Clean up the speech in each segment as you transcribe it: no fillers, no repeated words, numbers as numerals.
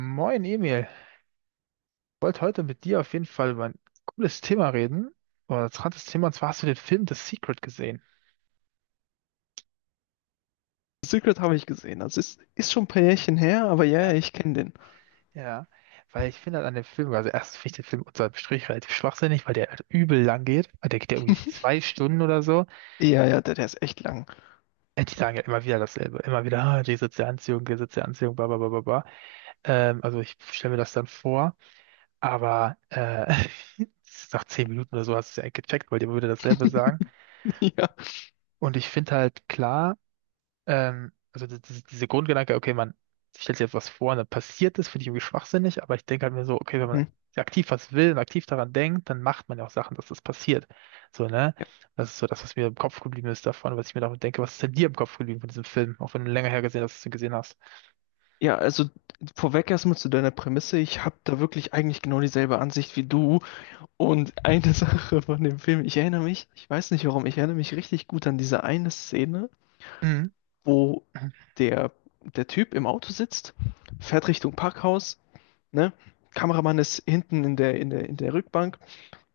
Moin Emil, ich wollte heute mit dir auf jeden Fall über ein cooles Thema reden, oder ein interessantes Thema, und zwar hast du den Film The Secret gesehen? Secret habe ich gesehen. Das ist schon ein paar Jährchen her, aber ja, Ja, ja, ich kenne den. ja, weil ich finde halt an dem Film, also erstens finde ich den Film unter dem Strich relativ schwachsinnig, weil der halt übel lang geht, weil der geht ja irgendwie zwei Stunden oder so. Ja, ja, der ist echt lang. Die sagen ja immer wieder dasselbe, immer wieder, ah, die soziale Anziehung, bla bla bla bla bla. Also ich stelle mir das dann vor, aber nach zehn Minuten oder so hast du es ja eigentlich gecheckt, weil die immer wieder dasselbe sagen. Ja. Und ich finde halt klar, also diese Grundgedanke, okay, man stellt sich jetzt was vor und dann passiert das, finde ich irgendwie schwachsinnig, aber ich denke halt mir so, okay, wenn man Mhm. aktiv was will und aktiv daran denkt, dann macht man ja auch Sachen, dass das passiert. So, ne? Ja. Das ist so das, was mir im Kopf geblieben ist davon, was ich mir davon denke. Was ist denn dir im Kopf geblieben von diesem Film, auch wenn du länger her gesehen hast, dass du ihn gesehen hast? Ja, also vorweg erstmal zu deiner Prämisse. Ich habe da wirklich eigentlich genau dieselbe Ansicht wie du. Und eine Sache von dem Film, ich erinnere mich, ich weiß nicht warum, ich erinnere mich richtig gut an diese eine Szene, Mhm. wo der, der Typ im Auto sitzt, fährt Richtung Parkhaus, ne? Kameramann ist hinten in der, in der Rückbank.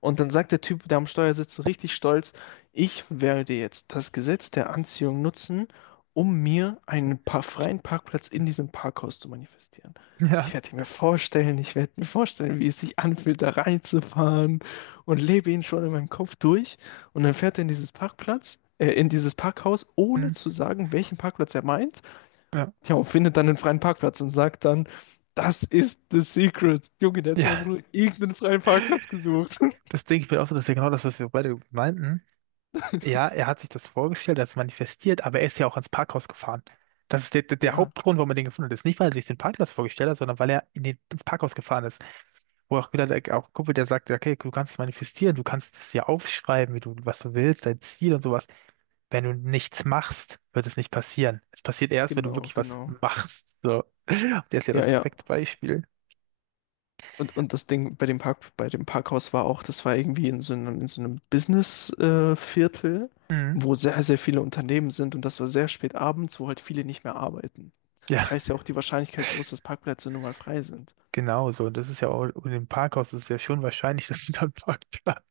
Und dann sagt der Typ, der am Steuer sitzt, richtig stolz, ich werde jetzt das Gesetz der Anziehung nutzen, um mir einen pa freien Parkplatz in diesem Parkhaus zu manifestieren. Ja. Ich werde mir vorstellen, ich werde mir vorstellen, wie es sich anfühlt, da reinzufahren, und lebe ihn schon in meinem Kopf durch. Und dann fährt er in in dieses Parkhaus, ohne Mhm. zu sagen, welchen Parkplatz er meint. Ja. Tja, und findet dann einen freien Parkplatz und sagt dann, das ist the secret. Junge, der hat sich einfach Ja, nur irgendeinen freien Parkplatz gesucht. das denke ich mir auch so, das ist ja genau das, was wir beide meinten. Ja, er hat sich das vorgestellt, er hat es manifestiert, aber er ist ja auch ans Parkhaus gefahren. Das ist der Ja, Hauptgrund, warum er den gefunden hat. Ist nicht, weil er sich den Parkplatz vorgestellt hat, sondern weil er in den, ins Parkhaus gefahren ist. Wo auch wieder der auch Kumpel, der sagt, okay, du kannst es manifestieren, du kannst es dir aufschreiben, wie du, was du willst, dein Ziel und sowas. Wenn du nichts machst, wird es nicht passieren. Es passiert erst, wenn du genau, wirklich was genau. machst. So. Der ist ja Ja, das ja. perfekte Beispiel. Und das Ding bei dem Parkhaus war auch, das war irgendwie in so einem Business-Viertel, Viertel, Mhm. wo sehr, sehr viele Unternehmen sind, und das war sehr spät abends, wo halt viele nicht mehr arbeiten. Ja, Da ist ja auch die Wahrscheinlichkeit groß, dass Parkplätze nun mal frei sind. genau so. Und das ist ja auch, und im Parkhaus ist es ja schon wahrscheinlich, dass du dann Parkplatz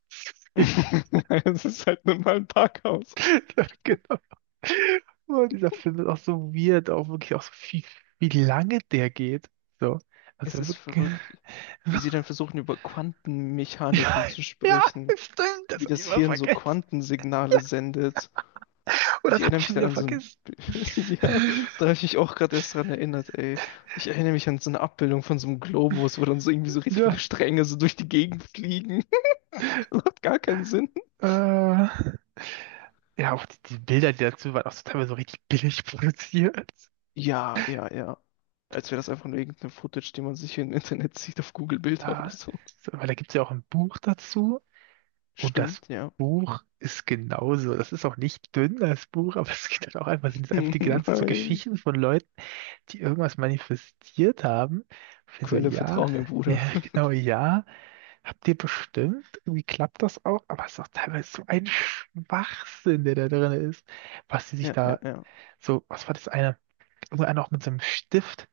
Es ist halt nun mal ein Parkhaus. ja, genau. Oh, dieser Film ist auch so weird, auch wirklich auch so viel, wie lange der geht. So. Es Also ist wirklich. verrückt, wie sie dann versuchen, über Quantenmechaniken Ja, zu ja, sprechen, stimmt, das wie habe ich das immer Hirn so vergessen. Quantensignale sendet. Oh, Ich das habe erinnere ich mich schon dann wieder an so ein. vergessen. Ja, da habe ich mich auch gerade erst dran erinnert, ey. Ich erinnere mich an so eine Abbildung von so einem Globus, wo dann so irgendwie so richtig viele Ja, Stränge so durch die Gegend fliegen. Das hat gar keinen Sinn. äh, ja, auch die Bilder, die dazu waren, auch so teilweise so richtig billig produziert. Ja, ja, ja. Als wäre das einfach nur irgendeine Footage, die man sich im Internet sieht, auf Google Bilder oder Ja, so. so, weil da gibt es ja auch ein Buch dazu und das Stimmt, ja. Buch ist genauso. Das ist auch nicht dünn, das Buch, aber es geht halt auch einfach, sind es einfach die ganze Zeit so Nein. Geschichten von Leuten, die irgendwas manifestiert haben. Ich bin so, Quelle ja, Vertrauen, mir, Bruder. ja, genau, ja, habt ihr bestimmt. Irgendwie klappt das auch, aber es ist auch teilweise so ein Schwachsinn, der da drin ist, was sie sich Ja, ja, da ja. so, was war das eine? Irgendeiner auch mit so einem Stift,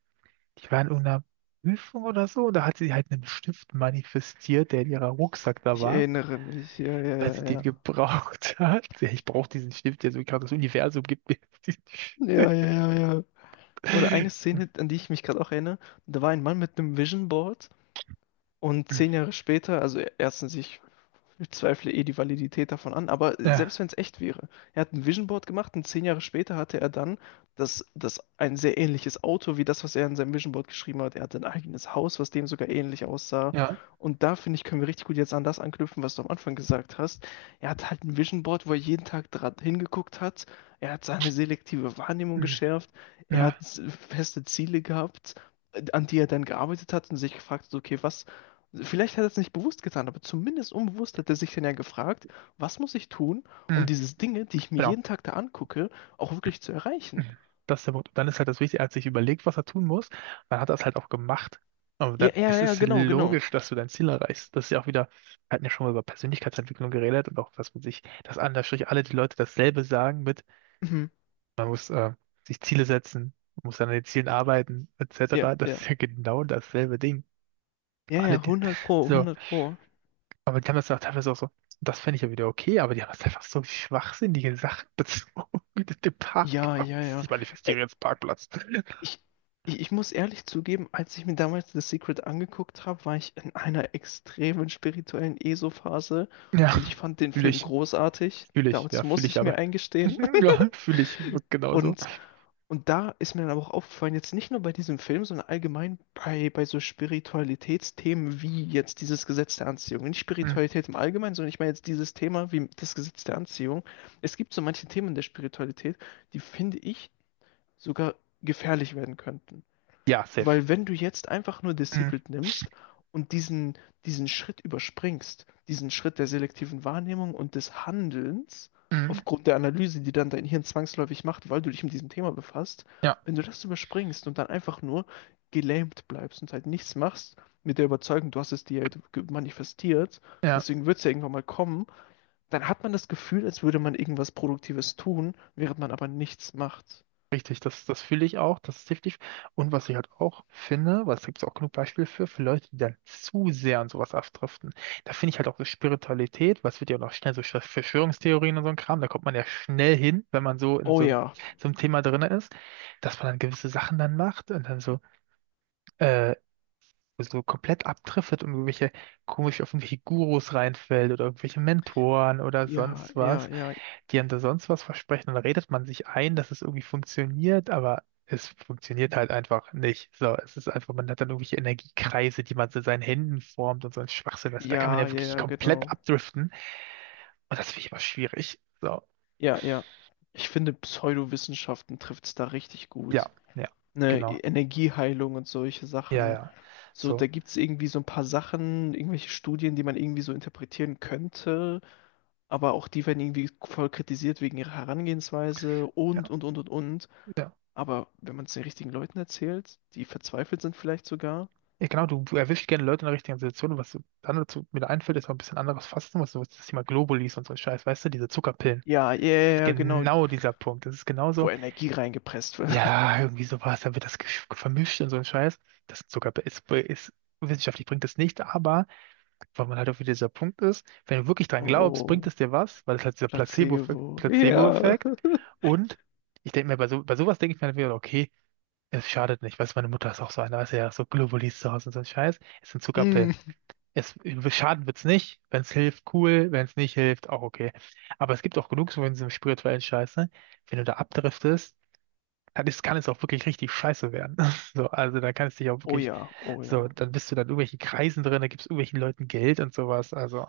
die war in irgendeiner Prüfung oder so, und da hat sie halt einen Stift manifestiert, der in ihrer Rucksack da Ich war. erinnere mich. Ja, ja, Weil ja, sie den ja. gebraucht hat. Ja, ich brauche diesen Stift, der so gerade das Universum gibt mir diesen Ja, ja, Stift. ja, ja. Oder eine Szene, an die ich mich gerade auch erinnere, da war ein Mann mit einem Vision Board. Und 10 Jahre später, also erstens, ich zweifle eh die Validität davon an, aber selbst Ja, wenn es echt wäre, er hat ein Vision Board gemacht und 10 Jahre später hatte er dann das ein sehr ähnliches Auto, wie das, was er in seinem Vision Board geschrieben hat. Er hatte ein eigenes Haus, was dem sogar ähnlich aussah. ja, Und da finde ich, können wir richtig gut jetzt an das anknüpfen, was du am Anfang gesagt hast. Er hat halt ein Vision Board, wo er jeden Tag dran hingeguckt hat. Er hat seine selektive Wahrnehmung ja. geschärft. Er hat Ja. feste Ziele gehabt, an die er dann gearbeitet hat, und sich gefragt hat, okay, was? Vielleicht hat er es nicht bewusst getan, aber zumindest unbewusst hat er sich dann ja gefragt, was muss ich tun, um diese Dinge, die ich mir Genau. jeden Tag da angucke, auch wirklich zu erreichen? Das ist der Punkt. Und dann ist halt das Wichtige, er hat sich überlegt, was er tun muss. Dann hat er es halt auch gemacht. Und Ja, dann, ja, es ja, ist genau, genau. logisch, dass du dein Ziel erreichst. Das ist ja auch wieder, wir hatten ja schon mal über Persönlichkeitsentwicklung geredet und auch, dass man sich, dass Anführungsstrich alle die Leute dasselbe sagen mit, Mhm. man muss sich Ziele setzen, man muss an den Zielen arbeiten, Ja, etc. ja. Das ist ja genau dasselbe Ding. Ja, ja, Alle die, hundert Pro, so, hundert Pro. aber die haben das ja auch teilweise auch so, das fände ich ja wieder okay, aber die haben das einfach so schwachsinnige Sachen bezogen mit dem Ja, Parkhaus. ja, ja. Ich Ey, manifestiere jetzt Parkplatz. ich, ich muss ehrlich zugeben, als ich mir damals The Secret angeguckt habe, war ich in einer extremen spirituellen ESO-Phase, Ja, und ich fand den fühle Film ich. großartig. Fühle ich. Damals, Ja, fühle muss ich ich aber. mir eingestehen. Ja, fühle ich. Wird genauso. Und Und da ist mir dann aber auch aufgefallen, jetzt nicht nur bei diesem Film, sondern allgemein bei, bei so Spiritualitätsthemen, wie jetzt dieses Gesetz der Anziehung. Nicht Hm. Spiritualität im Allgemeinen, sondern ich meine jetzt dieses Thema wie das Gesetz der Anziehung. Es gibt so manche Themen der Spiritualität, die finde ich sogar gefährlich werden könnten. Ja, safe. Weil wenn du jetzt einfach nur The Hm. Secret nimmst und diesen Schritt überspringst, diesen Schritt der selektiven Wahrnehmung und des Handelns, Hm. aufgrund der Analyse, die dann dein Hirn zwangsläufig macht, weil du dich mit diesem Thema befasst, Ja, wenn du das überspringst und dann einfach nur gelähmt bleibst und halt nichts machst, mit der Überzeugung, du hast es dir halt manifestiert, ja, deswegen wird es ja irgendwann mal kommen, dann hat man das Gefühl, als würde man irgendwas Produktives tun, während man aber nichts macht. richtig. Das fühle ich auch. Das ist definitiv. Und was ich halt auch finde, weil es gibt auch genug Beispiele für Leute, die dann zu sehr an sowas abdriften. Da finde ich halt auch so Spiritualität, was wird ja auch noch schnell so Verschwörungstheorien und so ein Kram. Da kommt man ja schnell hin, wenn man so in Oh ja, so einem Thema drin ist, dass man dann gewisse Sachen dann macht und dann so. äh, so komplett abdriftet und irgendwelche komisch auf irgendwelche Gurus reinfällt oder irgendwelche Mentoren oder ja, sonst was, ja, ja. die einem da sonst was versprechen, dann redet man sich ein, dass es irgendwie funktioniert, aber es funktioniert halt einfach nicht. So, es ist einfach, man hat dann irgendwelche Energiekreise, die man so in seinen Händen formt und so ein Schwachsinn, weißt du, da kann man Ja, ja ja, wirklich ja, komplett genau. abdriften und das finde ich immer schwierig. So, Ja, ja. Ich finde, Pseudowissenschaften trifft es da richtig ja, gut. ja, Ne, genau. Energieheilung und solche Ja, Sachen. ja. So, da So, gibt es irgendwie so ein paar Sachen, irgendwelche Studien, die man irgendwie so interpretieren könnte, aber auch die werden irgendwie voll kritisiert wegen ihrer Herangehensweise ja, und, und. ja. Aber wenn man es den richtigen Leuten erzählt, die verzweifelt sind, vielleicht sogar. Ja, genau, du erwischst gerne Leute in der richtigen Situation. Was dann dazu mir da einfällt, ist noch ein bisschen anderes Fasten, was sowas, das Thema Globulis und so ein Scheiß, weißt du, diese Zuckerpillen. Ja, ja, ja, Das ist ja, genau, genau dieser Punkt. Das ist wo genauso, Energie reingepresst wird. ja, irgendwie sowas, dann wird das vermischt und so ein Scheiß. Das ist Zuckerpillen. Wissenschaftlich bringt das nicht, aber weil man halt auch wieder dieser Punkt ist, wenn du wirklich dran glaubst, bringt Oh, es dir was, weil es halt dieser Placebo. Ja. Placebo-Effekt. Und ich denke mir, bei, so, bei sowas denke ich mir dann wieder, okay, es schadet nicht, weißt du, meine Mutter ist auch so eine, weißt du, ja, so Globulis zu Hause und so ein Scheiß. Es sind Zuckerpillen. Mm. Es, schaden wird's nicht. Wenn's hilft, cool. Wenn's nicht hilft, auch okay. Aber es gibt auch genug so in diesem spirituellen scheiße. Wenn du da abdriftest, dann ist, kann es auch wirklich richtig scheiße werden. So, also da kann es dich auch Oh wirklich, ja, oh so, ja. dann bist du dann in irgendwelchen Kreisen drin, da gibst irgendwelchen Leuten Geld und sowas. Also,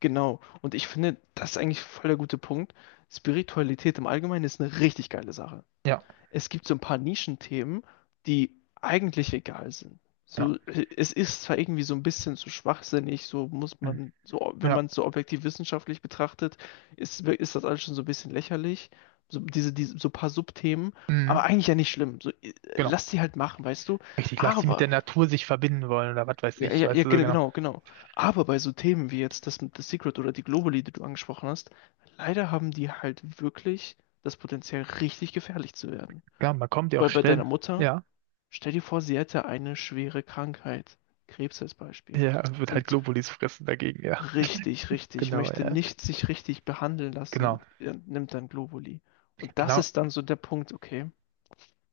Genau. Und ich finde, das ist eigentlich voll der gute Punkt. Spiritualität im Allgemeinen ist eine richtig geile Sache. ja, Es gibt so ein paar Nischenthemen, die eigentlich egal sind. ja, So, es ist zwar irgendwie so ein bisschen zu schwachsinnig, so muss mm, man, so, wenn ja, man es so objektiv wissenschaftlich betrachtet, ist das alles schon so ein bisschen lächerlich. So, diese, so ein paar Subthemen, aber mm, eigentlich ja nicht schlimm. So, genau. lass die halt machen, weißt du? Richtig, lass sie mit der Natur sich verbinden wollen oder was weiß Ja, ich, ja, weißt ja, du so genau. genau, genau. Aber bei so Themen wie jetzt das mit The Secret oder die Globally, die du angesprochen hast, leider haben die halt wirklich das Potenzial, richtig gefährlich zu werden. Ja, man kommt ja auch Weil bei deiner schnell, Mutter, ja. stell dir vor, sie hätte eine schwere Krankheit, Krebs als Beispiel, Ja, wird halt und Globulis fressen dagegen, ja. richtig, richtig, Genau, möchte ja. nicht sich richtig behandeln Genau, lassen, nimmt dann Globally. Und das genau. ist dann so der Punkt, okay,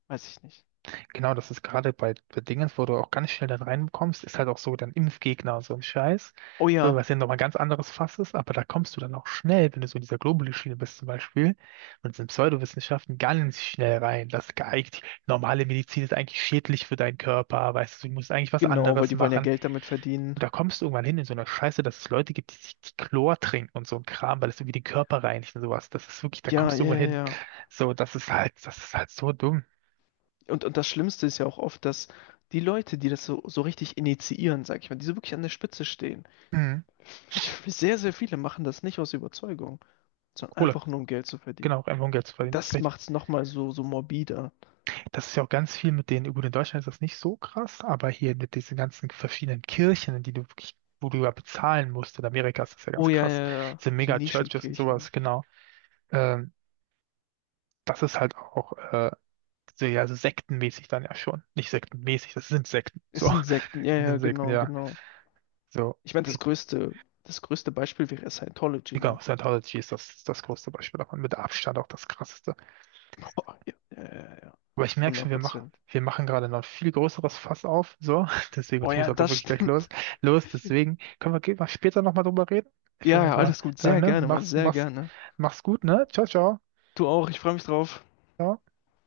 weiß ich nicht. Genau, das ist gerade bei, bei Dingens, wo du auch ganz schnell dann reinkommst, ist halt auch so dann Impfgegner, und so ein Scheiß. Oh So, ja, was ja nochmal ganz anderes Fass ist, aber da kommst du dann auch schnell, wenn du so in dieser Globuli-Schiene bist zum Beispiel, und sind Pseudowissenschaften ganz schnell rein. Das geeignet, normale Medizin ist eigentlich schädlich für deinen Körper, weißt du, du musst eigentlich was genau, weil anderes die wollen ja machen. Geld damit verdienen. Und da kommst du irgendwann hin in so einer Scheiße, dass es Leute gibt, die sich die Chlor trinken und so ein Kram, weil es irgendwie den Körper reinigt und sowas. Das ist wirklich, da Ja, kommst du ja, irgendwann ja. hin. Ja. So, das ist halt so dumm. Und das Schlimmste ist ja auch oft, dass die Leute, die das so, so richtig initiieren, sag ich mal, die so wirklich an der Spitze stehen, Mhm. sehr, sehr viele machen das nicht aus Überzeugung, sondern einfach nur um Geld zu verdienen. Genau, einfach um Geld zu Und verdienen, ist das richtig. macht's nochmal so, so morbider. Das ist ja auch ganz viel mit denen, gut, in Deutschland ist das nicht so krass, aber hier mit diesen ganzen verschiedenen Kirchen, in die du wirklich, wo du ja bezahlen musst, in Amerika ist das ja ganz Oh ja, krass, ja, ja, diese so Mega-Churches und sowas, Nischenkirchen. genau. Ähm, Das ist halt auch so, ja, so sektenmäßig dann ja schon. Nicht sektenmäßig, das sind Sekten, Es so. sind Sekten, ja, Das ja, sind Sekten, genau, ja. genau. So, Ich meine, das größte Beispiel wäre Scientology, genau, ne? Scientology ist das, das größte Beispiel davon, mit Abstand auch das krasseste. Boah, ja, ja, ja, ja. Aber ich merke 100 schon, Prozent. wir machen gerade noch ein viel größeres Fass auf, so. Deswegen, und Oh ich muss ja, jetzt auch das wirklich gleich los. stimmt. Los, deswegen können wir gehen wir später nochmal drüber reden. Ich Ja, würde jetzt ja, mal alles gut. sagen, Sehr ne? gerne, Mann, Mach's, sehr mach's, gerne. mach's gut, ne? Ciao, ciao. Du auch, ich freue mich drauf. Ciao.